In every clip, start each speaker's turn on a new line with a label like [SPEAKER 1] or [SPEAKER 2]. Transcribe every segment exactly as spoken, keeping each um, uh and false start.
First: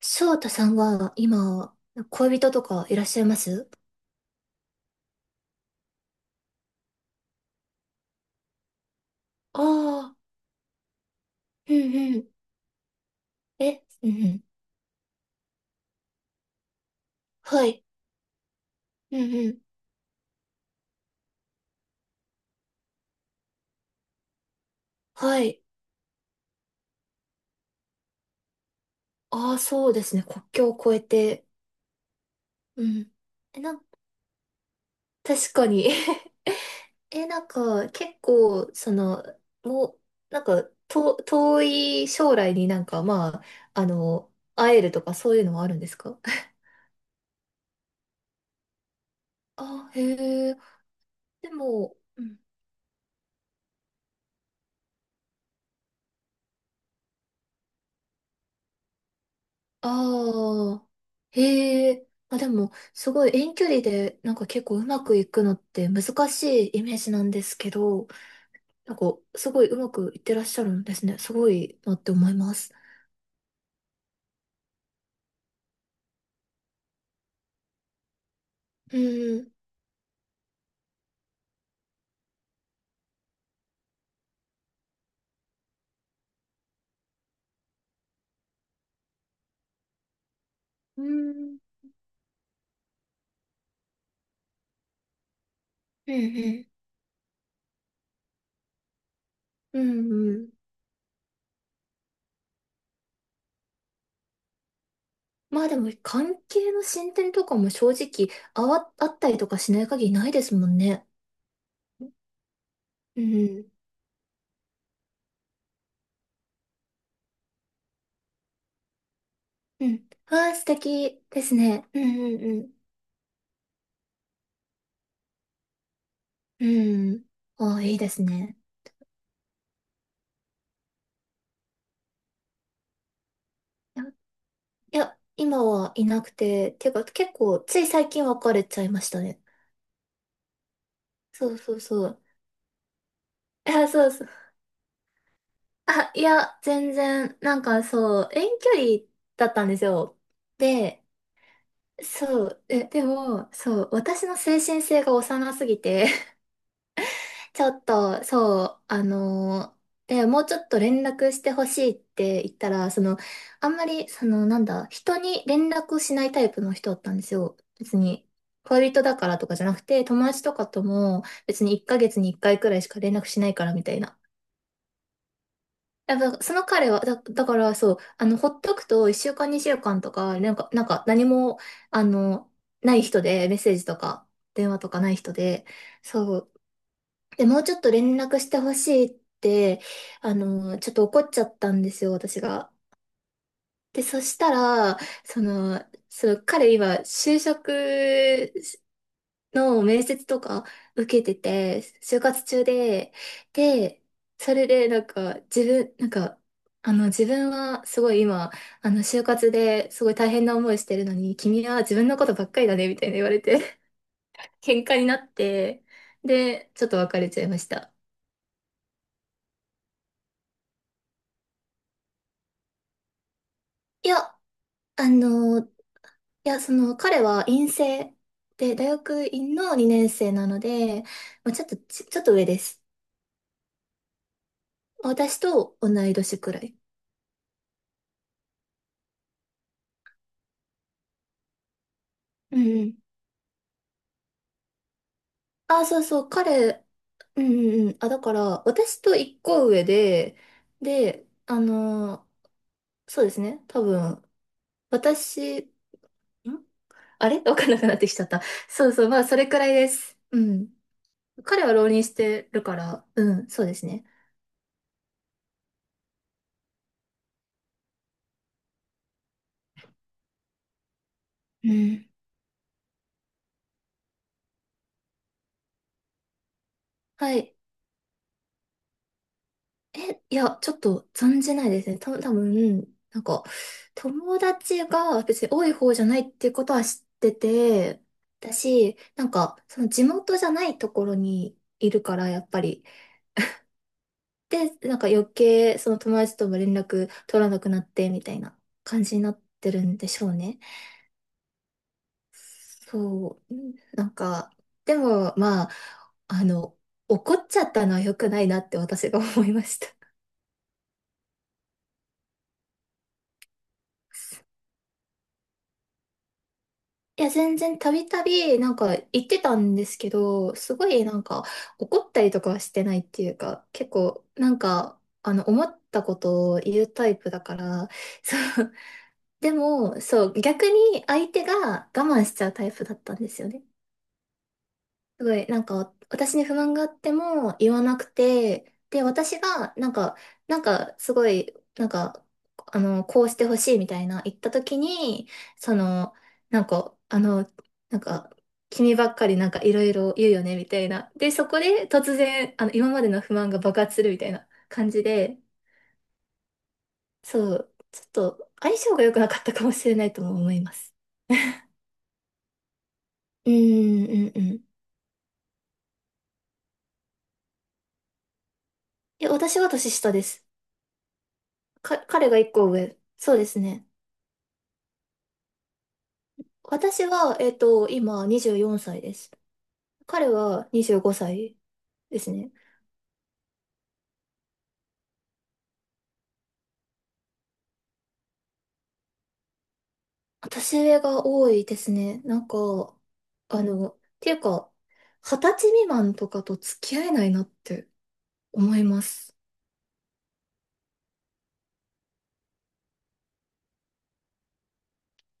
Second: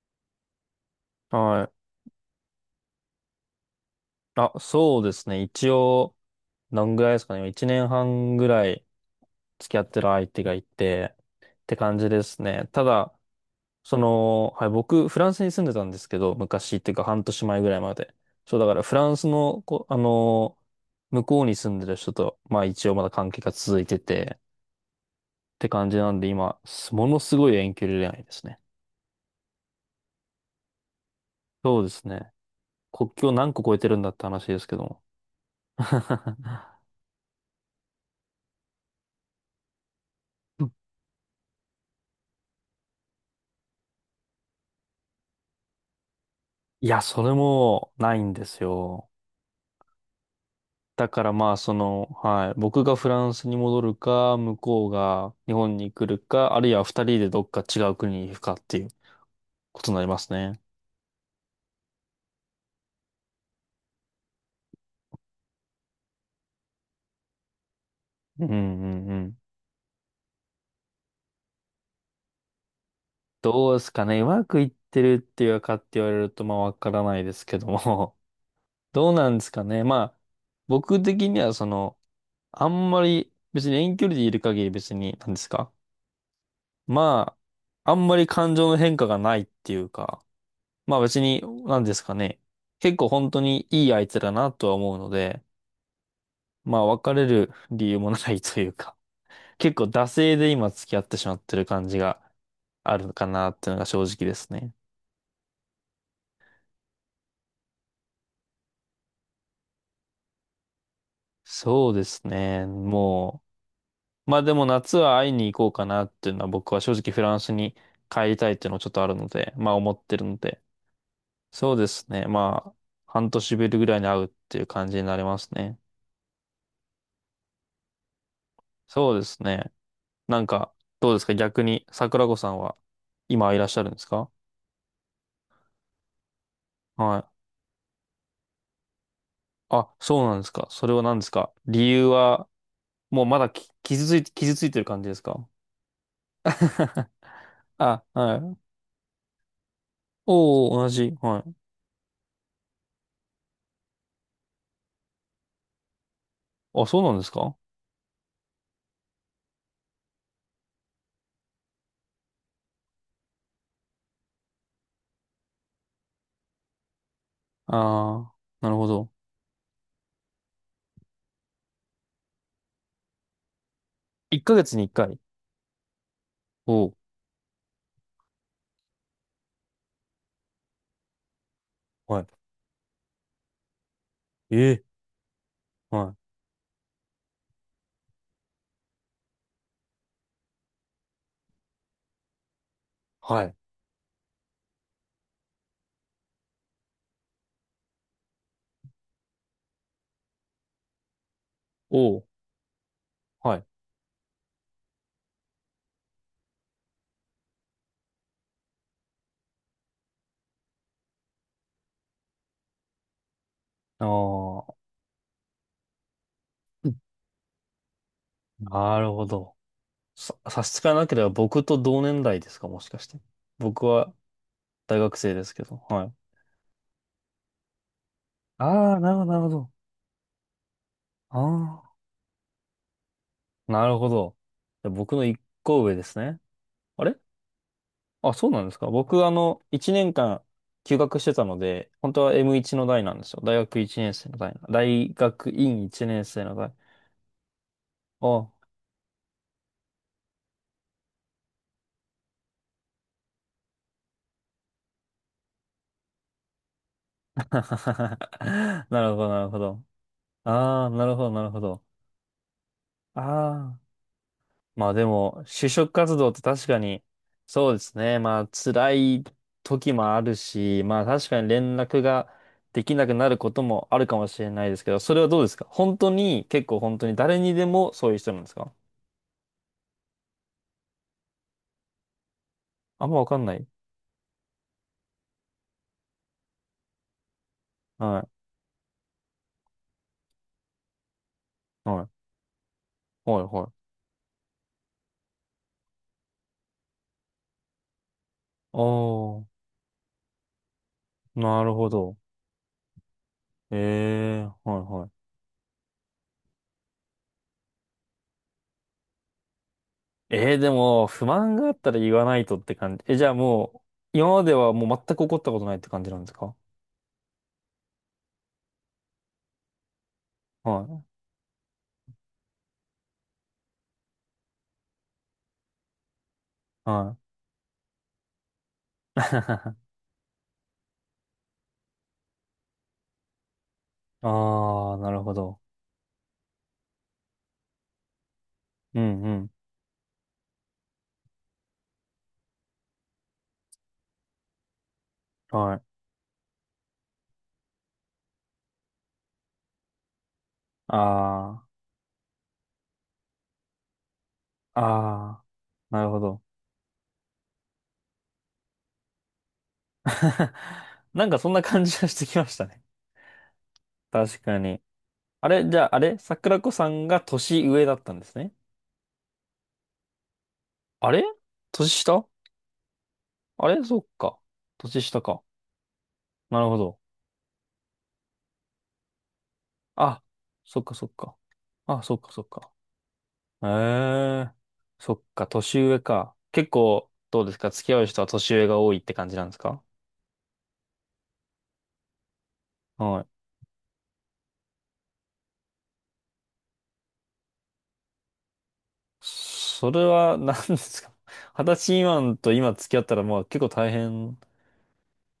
[SPEAKER 1] 翔太さんは
[SPEAKER 2] は
[SPEAKER 1] 今、
[SPEAKER 2] い。
[SPEAKER 1] 恋人とかいらっしゃいます？
[SPEAKER 2] あ、そうですね。一応、何ぐらいですかね。いちねんはんぐらい付き合ってる
[SPEAKER 1] ああ
[SPEAKER 2] 相手がいて、って
[SPEAKER 1] ー、
[SPEAKER 2] 感じ
[SPEAKER 1] うんう
[SPEAKER 2] で
[SPEAKER 1] ん。
[SPEAKER 2] すね。ただ、
[SPEAKER 1] え、
[SPEAKER 2] そ
[SPEAKER 1] うんうん。
[SPEAKER 2] の、はい、僕、フランスに住んでたんですけど、昔っていうかはんとしまえ
[SPEAKER 1] は
[SPEAKER 2] ぐらい
[SPEAKER 1] い。
[SPEAKER 2] まで。そう、だからフラン
[SPEAKER 1] う
[SPEAKER 2] ス
[SPEAKER 1] んうん。
[SPEAKER 2] の、こ、あの向こうに住んでる人と、まあ一応まだ関係が続いてて、
[SPEAKER 1] は
[SPEAKER 2] っ
[SPEAKER 1] い。
[SPEAKER 2] て感じなんで、今、すものすごい遠距離恋愛ですね。
[SPEAKER 1] ああ、そうですね。国境を越えて。
[SPEAKER 2] そうですね。
[SPEAKER 1] うん。
[SPEAKER 2] 国境何
[SPEAKER 1] え、
[SPEAKER 2] 個超え
[SPEAKER 1] な、
[SPEAKER 2] てるんだって話ですけども。
[SPEAKER 1] 確かに。え、なんか、結構、その、もう、なんか、と、遠い将来になんか、まあ、あの、会えるとかそういうのはあるんですか？
[SPEAKER 2] いや、それもないんですよ。
[SPEAKER 1] あへえ。
[SPEAKER 2] だから
[SPEAKER 1] で
[SPEAKER 2] まあ、そ
[SPEAKER 1] も、
[SPEAKER 2] の、
[SPEAKER 1] うん。
[SPEAKER 2] はい、僕がフランスに戻るか、向こうが日本に来るか、あるいはふたりでどっか違う国に行くかっていうことになりますね。
[SPEAKER 1] ああ、へえ。あ、でも、すごい遠距離で、なんか結構うまくいくのって難しいイメージなんですけど、
[SPEAKER 2] うんう
[SPEAKER 1] なん
[SPEAKER 2] んう
[SPEAKER 1] か
[SPEAKER 2] ん。
[SPEAKER 1] すごいうまくいってらっしゃるんですね。すごいなって思います。
[SPEAKER 2] どうですかね。うまくいってるっていうかって言われると、まあ、わからないですけども。
[SPEAKER 1] う
[SPEAKER 2] どうなんで
[SPEAKER 1] ん。
[SPEAKER 2] すかね。まあ、僕的には、その、あんまり、別に遠距離でいる限り別に、何ですか。まあ、あんまり感情の変化がないっていうか、まあ
[SPEAKER 1] う
[SPEAKER 2] 別に、
[SPEAKER 1] ん。
[SPEAKER 2] なんですかね。結構本当にいい相手だなとは思うので、
[SPEAKER 1] うんうん。
[SPEAKER 2] まあ別れる理由もないというか、結
[SPEAKER 1] う
[SPEAKER 2] 構惰
[SPEAKER 1] んう
[SPEAKER 2] 性で
[SPEAKER 1] ん。
[SPEAKER 2] 今付き合ってしまってる感じがあるかなっていうのが正直ですね。
[SPEAKER 1] まあでも、関係の進展とかも正直、あわ、あったりとかしない限りないですもんね。
[SPEAKER 2] そうですね。
[SPEAKER 1] う
[SPEAKER 2] も
[SPEAKER 1] ん。
[SPEAKER 2] う、まあでも夏は会いに行こうかなっていうのは、僕は正直フランスに帰りたいっていうのもちょっとあるので、まあ
[SPEAKER 1] う
[SPEAKER 2] 思っ
[SPEAKER 1] ん。
[SPEAKER 2] てるの
[SPEAKER 1] ああ、
[SPEAKER 2] で、
[SPEAKER 1] 素敵です
[SPEAKER 2] そうで
[SPEAKER 1] ね。う
[SPEAKER 2] すね。
[SPEAKER 1] んう
[SPEAKER 2] まあ
[SPEAKER 1] ん
[SPEAKER 2] 半年ぶりぐらいに会うっていう感じになりますね。
[SPEAKER 1] うん。うん。ああ、いいですね。
[SPEAKER 2] そうですね。なんか、どうですか逆に、桜子さんは今いらっしゃるんですか？
[SPEAKER 1] いや、今はいなくて、てか
[SPEAKER 2] は
[SPEAKER 1] 結
[SPEAKER 2] い。
[SPEAKER 1] 構つい最近別れちゃいましたね。
[SPEAKER 2] あ、そうなんですか。それは何です
[SPEAKER 1] そ
[SPEAKER 2] か、
[SPEAKER 1] うそう
[SPEAKER 2] 理由
[SPEAKER 1] そう。
[SPEAKER 2] は。もうまだ き
[SPEAKER 1] いや、
[SPEAKER 2] 傷
[SPEAKER 1] そう
[SPEAKER 2] つい
[SPEAKER 1] そう。
[SPEAKER 2] て、傷ついてる感じですか？
[SPEAKER 1] あ、いや、全 然、なんか
[SPEAKER 2] あ、
[SPEAKER 1] そう、
[SPEAKER 2] は
[SPEAKER 1] 遠
[SPEAKER 2] い。
[SPEAKER 1] 距離だったんですよ。
[SPEAKER 2] おお、同
[SPEAKER 1] で、
[SPEAKER 2] じ。はい。
[SPEAKER 1] そう、え、でも、そう、私の精神性が幼すぎて
[SPEAKER 2] あ、そうなんですか？
[SPEAKER 1] ちょっと、そう、あのー、で、もうちょっと連絡してほしいって言ったら、その、あんまり、その、なんだ、人に連絡をしないタイプの人だったんですよ。別に、
[SPEAKER 2] ああー、なるほ
[SPEAKER 1] 恋人
[SPEAKER 2] ど。
[SPEAKER 1] だからとかじゃなくて、友達とかとも、別にいっかげつにいっかいくらいしか連絡しないからみたいな。
[SPEAKER 2] いっかげつにいっかい。
[SPEAKER 1] やっぱ、その
[SPEAKER 2] お
[SPEAKER 1] 彼
[SPEAKER 2] お、
[SPEAKER 1] は、だ、だからそう、あの、ほっとくといっしゅうかんにしゅうかんとか、なんか、なんか何も、あ
[SPEAKER 2] はい。
[SPEAKER 1] の、ない人で、メッセージとか、
[SPEAKER 2] え
[SPEAKER 1] 電話
[SPEAKER 2] え、
[SPEAKER 1] とかない人で、
[SPEAKER 2] はい。
[SPEAKER 1] そう。で、もうちょっと連絡してほしいって、あの、ちょっと怒っちゃったんですよ、私が。
[SPEAKER 2] はい。
[SPEAKER 1] で、そしたら、その、その彼今、就職の面接とか受けてて、
[SPEAKER 2] お
[SPEAKER 1] 就
[SPEAKER 2] お、
[SPEAKER 1] 活中で、
[SPEAKER 2] はい。
[SPEAKER 1] で、それでなんか、自分、なんか、あの、自分はすごい今、あの、就活ですごい大変な思いしてるのに、君は自分のことばっかりだね、みたいな言われて、
[SPEAKER 2] あ あ、
[SPEAKER 1] 喧嘩になって、で、ちょっと別れちゃいました。
[SPEAKER 2] なるほど。さ、差し支えなければ僕と同年代ですか、もしかして。僕
[SPEAKER 1] い
[SPEAKER 2] は
[SPEAKER 1] や、あ
[SPEAKER 2] 大学生です
[SPEAKER 1] の
[SPEAKER 2] け
[SPEAKER 1] い
[SPEAKER 2] ど。はい。
[SPEAKER 1] や、その、彼は院生で、大
[SPEAKER 2] ああ、なるほど、
[SPEAKER 1] 学
[SPEAKER 2] なるほ
[SPEAKER 1] 院
[SPEAKER 2] ど。
[SPEAKER 1] のにねん生なので、まあ、ちょっと
[SPEAKER 2] あ
[SPEAKER 1] ち、ちょっと上です。
[SPEAKER 2] あ、なるほど。じゃあ僕の一
[SPEAKER 1] 私と同
[SPEAKER 2] 個上で
[SPEAKER 1] い
[SPEAKER 2] す
[SPEAKER 1] 年
[SPEAKER 2] ね。
[SPEAKER 1] くらい。
[SPEAKER 2] あれ、あ、そうなんですか。僕、あの、いちねんかん休学してたので、本当は
[SPEAKER 1] う
[SPEAKER 2] エムワン
[SPEAKER 1] んう
[SPEAKER 2] の
[SPEAKER 1] ん。
[SPEAKER 2] 代なんですよ。だいがくいちねんせいの代。大学院
[SPEAKER 1] あ、そう
[SPEAKER 2] 一
[SPEAKER 1] そ
[SPEAKER 2] 年
[SPEAKER 1] う、
[SPEAKER 2] 生の代。
[SPEAKER 1] 彼、うんうんうん。あ、だから、
[SPEAKER 2] お、
[SPEAKER 1] 私と一個上で、で、あのーそうですね、多分、私、んあれ わかんなくなってきちゃった。
[SPEAKER 2] な
[SPEAKER 1] そうそう、
[SPEAKER 2] るほ
[SPEAKER 1] まあ、
[SPEAKER 2] ど、
[SPEAKER 1] そ
[SPEAKER 2] な
[SPEAKER 1] れ
[SPEAKER 2] るほ
[SPEAKER 1] くらい
[SPEAKER 2] ど。
[SPEAKER 1] です。うん。
[SPEAKER 2] ああ、なるほど、なるほ
[SPEAKER 1] 彼は
[SPEAKER 2] ど。
[SPEAKER 1] 浪人してるから、
[SPEAKER 2] あ
[SPEAKER 1] うん、そうです
[SPEAKER 2] あ。
[SPEAKER 1] ね。
[SPEAKER 2] まあでも、就職活動って確かに、そうですね。まあ辛い時もあるし、まあ確かに
[SPEAKER 1] う
[SPEAKER 2] 連絡
[SPEAKER 1] ん。
[SPEAKER 2] ができなくなることもあるかもしれないですけど、それはどうですか、本当に、結構本当に
[SPEAKER 1] は
[SPEAKER 2] 誰に
[SPEAKER 1] い。
[SPEAKER 2] でもそういう人なんですか？
[SPEAKER 1] え、いや、ちょっと存じないですね。た、多分、
[SPEAKER 2] あんま
[SPEAKER 1] なん
[SPEAKER 2] わか
[SPEAKER 1] か、
[SPEAKER 2] んない。
[SPEAKER 1] 友達が別に多い方じゃないっていうことは知ってて、
[SPEAKER 2] はい。
[SPEAKER 1] だし、なんか、その地元じゃないところにい
[SPEAKER 2] は
[SPEAKER 1] る
[SPEAKER 2] い。
[SPEAKER 1] から、やっぱり。
[SPEAKER 2] はい。はい。
[SPEAKER 1] で、なんか余計、その友達とも連絡取らなくなって、みたいな感じになっ
[SPEAKER 2] あ
[SPEAKER 1] てるんでしょうね。
[SPEAKER 2] あ、なるほど。
[SPEAKER 1] そう、うんなん
[SPEAKER 2] ええ、
[SPEAKER 1] か、
[SPEAKER 2] はい
[SPEAKER 1] で
[SPEAKER 2] はい。
[SPEAKER 1] も、まあ、あの、怒っちゃったのは良くないなって私が思いました。
[SPEAKER 2] ええ、でも、不満があったら言わないとって感じ。え、じゃあもう、今まではもう全く怒ったことないって感じなんですか？
[SPEAKER 1] いや、全然たびたび、なんか言ってたんですけど、すご
[SPEAKER 2] は
[SPEAKER 1] いなんか怒ったりとかはしてないっていうか、結構なんか、あの、思ったことを言う
[SPEAKER 2] い。
[SPEAKER 1] タ
[SPEAKER 2] は
[SPEAKER 1] イ
[SPEAKER 2] い。
[SPEAKER 1] プだから、そう。で も、そう、逆に相手が我慢しちゃうタイプだったんですよね。
[SPEAKER 2] ああ、なる
[SPEAKER 1] す
[SPEAKER 2] ほ
[SPEAKER 1] ごい、な
[SPEAKER 2] ど。
[SPEAKER 1] んか、私に不満があっても言わなくて、
[SPEAKER 2] う
[SPEAKER 1] で、
[SPEAKER 2] んう
[SPEAKER 1] 私
[SPEAKER 2] ん。
[SPEAKER 1] が、なんか、なんか、すごい、なんか、あの、こうしてほしいみたいな言った時に、
[SPEAKER 2] は
[SPEAKER 1] そ
[SPEAKER 2] い。
[SPEAKER 1] の、なんか、あの、なんか、君ばっかりなんかいろいろ言うよね、みたいな。で、そこ
[SPEAKER 2] あ
[SPEAKER 1] で突然、あの、今までの不満が爆発するみたいな
[SPEAKER 2] あ、
[SPEAKER 1] 感じで、
[SPEAKER 2] ああ、なるほど。
[SPEAKER 1] そう、ちょっと相性が良くなかったかもしれないとも思 います。
[SPEAKER 2] なんかそんな感じがしてきましたね。
[SPEAKER 1] うん、うん、
[SPEAKER 2] 確
[SPEAKER 1] う
[SPEAKER 2] か
[SPEAKER 1] ん。
[SPEAKER 2] に。あれ、じゃあ、あれ桜子さんが年上だったんですね。
[SPEAKER 1] え、私は年下です。
[SPEAKER 2] あれ、年
[SPEAKER 1] か、
[SPEAKER 2] 下、
[SPEAKER 1] 彼が一個上。そうです
[SPEAKER 2] あれ、
[SPEAKER 1] ね。
[SPEAKER 2] そっか。年下か。なるほど。
[SPEAKER 1] 私は、えっと、今にじゅうよんさいです。
[SPEAKER 2] あ、
[SPEAKER 1] 彼は
[SPEAKER 2] そっか
[SPEAKER 1] 25
[SPEAKER 2] そっか。
[SPEAKER 1] 歳
[SPEAKER 2] あ、そ
[SPEAKER 1] で
[SPEAKER 2] っか
[SPEAKER 1] す
[SPEAKER 2] そっ
[SPEAKER 1] ね。
[SPEAKER 2] か。ええ、そっか、年上か。結構、どうですか、付き合う人は年上が多いって感じなんですか？
[SPEAKER 1] 年上が多いですね。なんか、
[SPEAKER 2] はい。
[SPEAKER 1] あの、っていうか、二十歳未満とかと付き合えないなって思います。
[SPEAKER 2] それは何ですか？ はたちみまんと今付き合ったら、まあ結構大変。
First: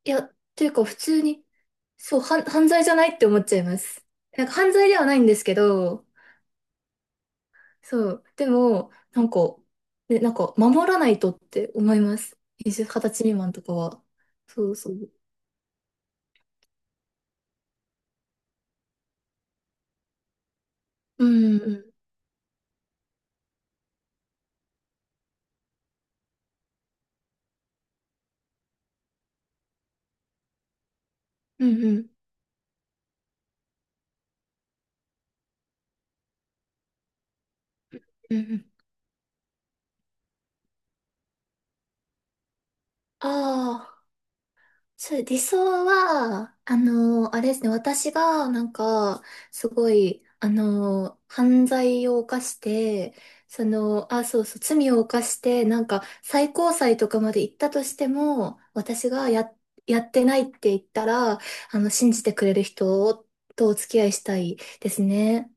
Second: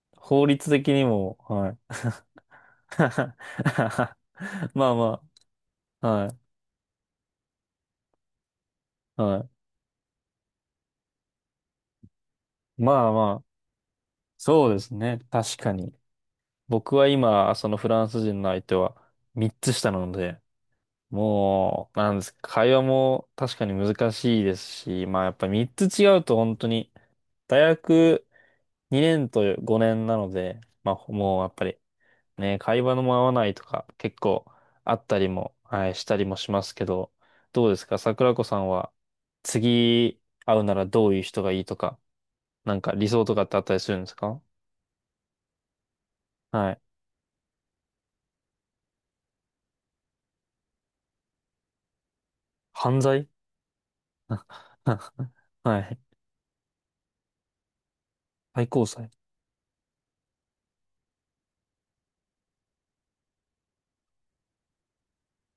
[SPEAKER 1] いや、っ
[SPEAKER 2] 法律
[SPEAKER 1] ていうか
[SPEAKER 2] 的
[SPEAKER 1] 普
[SPEAKER 2] に
[SPEAKER 1] 通
[SPEAKER 2] も、
[SPEAKER 1] に、
[SPEAKER 2] はい。
[SPEAKER 1] そう、はん犯罪じゃないって 思っちゃいます。なんか犯
[SPEAKER 2] ま
[SPEAKER 1] 罪
[SPEAKER 2] あ
[SPEAKER 1] ではない
[SPEAKER 2] ま
[SPEAKER 1] んですけ
[SPEAKER 2] あ、
[SPEAKER 1] ど、
[SPEAKER 2] はい、
[SPEAKER 1] そう、でも、なん
[SPEAKER 2] は
[SPEAKER 1] か、
[SPEAKER 2] い。
[SPEAKER 1] ね、なんか守らないとって思います。20、二
[SPEAKER 2] ま
[SPEAKER 1] 十
[SPEAKER 2] あ
[SPEAKER 1] 歳
[SPEAKER 2] ま
[SPEAKER 1] 未
[SPEAKER 2] あ、
[SPEAKER 1] 満とかは。
[SPEAKER 2] そ
[SPEAKER 1] そ
[SPEAKER 2] う
[SPEAKER 1] う
[SPEAKER 2] で
[SPEAKER 1] そ
[SPEAKER 2] す
[SPEAKER 1] う。
[SPEAKER 2] ね。確かに。僕は今、そのフランス人の相手はみっつ下なので、
[SPEAKER 1] うんうん。
[SPEAKER 2] もう、なんですか、会話も確かに難しいですし、まあやっぱりみっつ違うと本当に、大学にねんとごねんなので、まあもうやっぱ
[SPEAKER 1] う
[SPEAKER 2] り、
[SPEAKER 1] んうん
[SPEAKER 2] ね、会話のも合わないとか結構あったりも、はい、したりもしますけど、どうですか、桜
[SPEAKER 1] うんう
[SPEAKER 2] 子さ
[SPEAKER 1] ん。
[SPEAKER 2] んは次会うならどういう人がいいとか、なんか理想とかってあったり
[SPEAKER 1] あ
[SPEAKER 2] するん
[SPEAKER 1] あ、
[SPEAKER 2] ですか？
[SPEAKER 1] そう、理想は、
[SPEAKER 2] は
[SPEAKER 1] あ
[SPEAKER 2] い。
[SPEAKER 1] の、あれですね、私が、なんか、すごい、あの、犯罪を犯し
[SPEAKER 2] 犯
[SPEAKER 1] て、
[SPEAKER 2] 罪。
[SPEAKER 1] その、あ、そう そう、罪を犯して、
[SPEAKER 2] は
[SPEAKER 1] なん
[SPEAKER 2] い。
[SPEAKER 1] か、最高裁とかまで行ったとしても、
[SPEAKER 2] 最高
[SPEAKER 1] 私
[SPEAKER 2] 裁。
[SPEAKER 1] がや、やってないって言ったら、あの、信じてくれる人とお付き合いしたいですね。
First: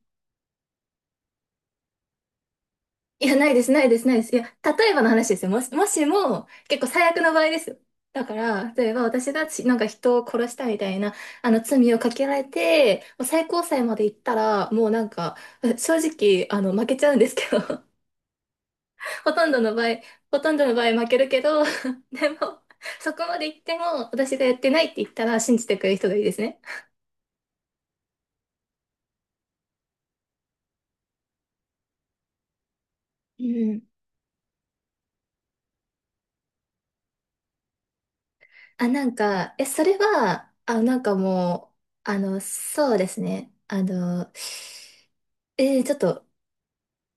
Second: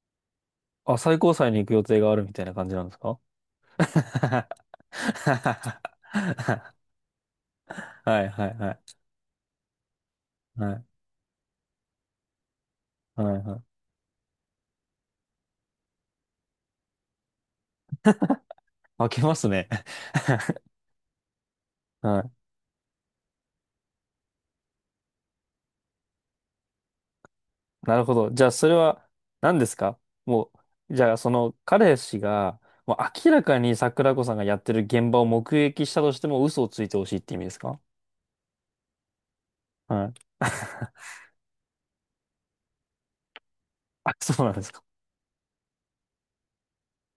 [SPEAKER 2] あ、最高裁に行く予定があるみたいな感じなんですか？
[SPEAKER 1] いや、ないです、ないです、ないです。いや、
[SPEAKER 2] は
[SPEAKER 1] 例えばの話ですよ。もし、もしも、結構最悪の場合です
[SPEAKER 2] い
[SPEAKER 1] よ。
[SPEAKER 2] は
[SPEAKER 1] だ
[SPEAKER 2] い
[SPEAKER 1] か
[SPEAKER 2] は
[SPEAKER 1] ら、例え
[SPEAKER 2] い。
[SPEAKER 1] ば私がしなんか人を殺し
[SPEAKER 2] は
[SPEAKER 1] たみ
[SPEAKER 2] い
[SPEAKER 1] たいな、あの、罪をかけられて、
[SPEAKER 2] は
[SPEAKER 1] もう
[SPEAKER 2] い
[SPEAKER 1] 最
[SPEAKER 2] は
[SPEAKER 1] 高
[SPEAKER 2] い。
[SPEAKER 1] 裁まで行ったら、もうなんか、え正直、あの、負けちゃうんですけど、
[SPEAKER 2] 開け
[SPEAKER 1] ほ
[SPEAKER 2] ま
[SPEAKER 1] と
[SPEAKER 2] す
[SPEAKER 1] んど
[SPEAKER 2] ね。
[SPEAKER 1] の場合、ほとんどの場合負けるけど、
[SPEAKER 2] は
[SPEAKER 1] で
[SPEAKER 2] い、
[SPEAKER 1] も、そこまで行っても、私がやってないって言ったら信じてくれる人がいいですね。
[SPEAKER 2] なるほど。じゃあ、それは何ですか、もう、じゃあ、その彼氏が、もう明ら
[SPEAKER 1] う
[SPEAKER 2] かに
[SPEAKER 1] ん。
[SPEAKER 2] 桜子さんがやってる現場を目撃したとしても嘘をついてほしいって意味ですか？
[SPEAKER 1] あ、なんか、え、それ
[SPEAKER 2] はい。
[SPEAKER 1] は、あ、なんかもう、あの、そうですね。あ
[SPEAKER 2] あ、
[SPEAKER 1] の、
[SPEAKER 2] そうなんですか。
[SPEAKER 1] ええちょっと、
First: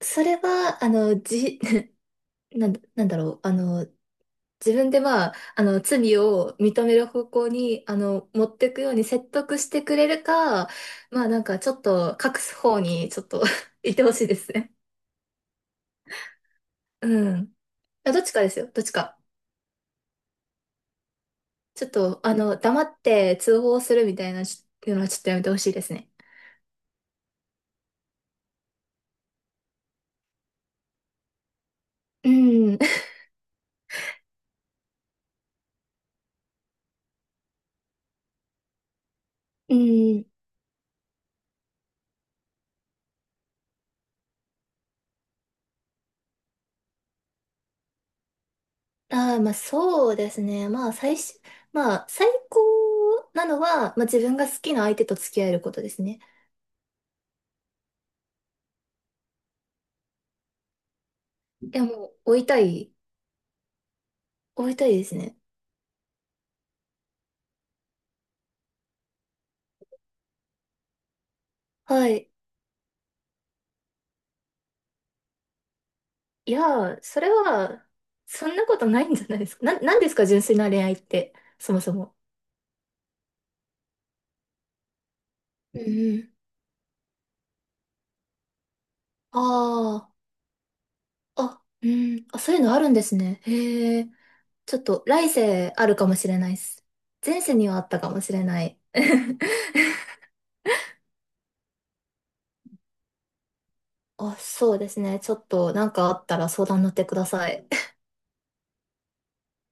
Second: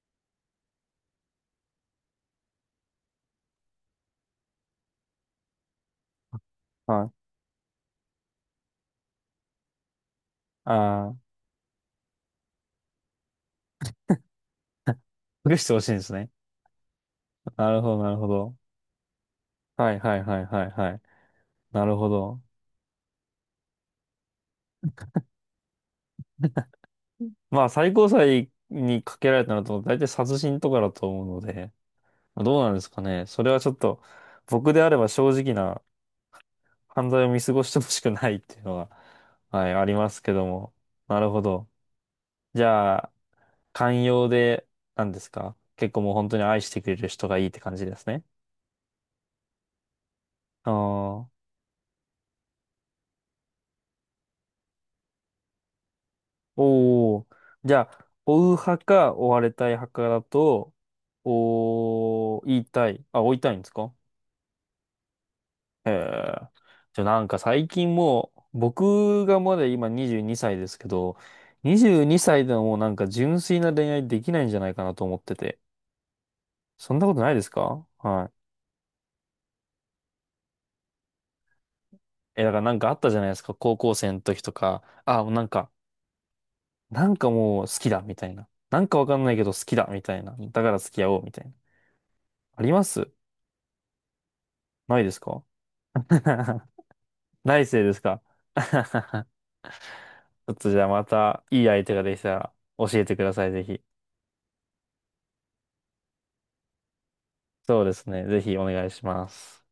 [SPEAKER 1] それは、あの、じ、なんだ、なんだろう、あの、自分でまあ、あの、罪を認め
[SPEAKER 2] は
[SPEAKER 1] る
[SPEAKER 2] い。
[SPEAKER 1] 方向に、あの、持っていくように説得してくれるか、
[SPEAKER 2] あ
[SPEAKER 1] まあなんかちょっと隠す方にちょっと 行ってほしいですね。
[SPEAKER 2] あ、隠してほしいんですね。
[SPEAKER 1] うん。
[SPEAKER 2] なるほど、な
[SPEAKER 1] あ
[SPEAKER 2] る
[SPEAKER 1] どっ
[SPEAKER 2] ほ
[SPEAKER 1] ちかで
[SPEAKER 2] ど。
[SPEAKER 1] すよ、どっちか。
[SPEAKER 2] はい、はい、はい、はい、はい。な
[SPEAKER 1] ちょっ
[SPEAKER 2] るほ
[SPEAKER 1] と、あ
[SPEAKER 2] ど。
[SPEAKER 1] の、黙って通報するみたいないうのはちょっとやめてほしいですね。
[SPEAKER 2] まあ、最高裁にかけられたのと、大体殺人とかだと思うので、
[SPEAKER 1] う
[SPEAKER 2] どうなん
[SPEAKER 1] ん。
[SPEAKER 2] ですかね。それはちょっと、僕であれば正直な犯罪を見過ごしてほしくないっていうのは、は い、
[SPEAKER 1] う
[SPEAKER 2] あります
[SPEAKER 1] ん。
[SPEAKER 2] けども。なるほど。じゃあ、寛容で、なんですか、結構もう本当に愛してくれる人がいいって感じですね。
[SPEAKER 1] ああ、まあそうですね。
[SPEAKER 2] あ
[SPEAKER 1] まあ最初、
[SPEAKER 2] あ、
[SPEAKER 1] まあ最高なのは、まあ自分が好きな相手と付き合えることですね。
[SPEAKER 2] おお。じゃあ、追う派か追われたい派かだと、
[SPEAKER 1] いやもう、追
[SPEAKER 2] おー、
[SPEAKER 1] い
[SPEAKER 2] 言
[SPEAKER 1] た
[SPEAKER 2] いた
[SPEAKER 1] い。
[SPEAKER 2] い。あ、追いたいんですか？
[SPEAKER 1] 追いたいですね。
[SPEAKER 2] へえ。じゃあなんか最近もう、僕がまだ今にじゅうにさいですけど、22
[SPEAKER 1] はい。
[SPEAKER 2] 歳でももうなんか純粋な恋愛できないんじゃないかなと思ってて。
[SPEAKER 1] いや
[SPEAKER 2] そん
[SPEAKER 1] ー、
[SPEAKER 2] なこと
[SPEAKER 1] そ
[SPEAKER 2] な
[SPEAKER 1] れ
[SPEAKER 2] いですか？
[SPEAKER 1] は、
[SPEAKER 2] は
[SPEAKER 1] そんなことないんじゃないですか。な、なんですか、純粋な恋愛って、そもそも。
[SPEAKER 2] い。え、だからなんかあったじゃないですか。高校生の時とか。あ、もうなんか、
[SPEAKER 1] うんうん。
[SPEAKER 2] なんかもう好きだ、みたいな。なんかわかんないけど好きだ、み
[SPEAKER 1] あ
[SPEAKER 2] たいな。だから付き合おう、みた
[SPEAKER 1] あ、
[SPEAKER 2] いな。
[SPEAKER 1] あ、うん。あ、そうい
[SPEAKER 2] あ
[SPEAKER 1] う
[SPEAKER 2] り
[SPEAKER 1] のあ
[SPEAKER 2] ま
[SPEAKER 1] るんで
[SPEAKER 2] す。
[SPEAKER 1] すね。へえ。ちょっ
[SPEAKER 2] な
[SPEAKER 1] と、
[SPEAKER 2] いです
[SPEAKER 1] 来
[SPEAKER 2] か？
[SPEAKER 1] 世あるかもしれないで す。前世
[SPEAKER 2] 来
[SPEAKER 1] にはあ
[SPEAKER 2] 世
[SPEAKER 1] っ
[SPEAKER 2] で
[SPEAKER 1] た
[SPEAKER 2] す
[SPEAKER 1] か
[SPEAKER 2] か？
[SPEAKER 1] もしれない。
[SPEAKER 2] ち ょっとじゃあまたいい相手ができたら教えてください、ぜひ。
[SPEAKER 1] あ、そうですね。ちょっと、なんかあったら相談乗ってください。
[SPEAKER 2] そうですね。ぜひお願いします。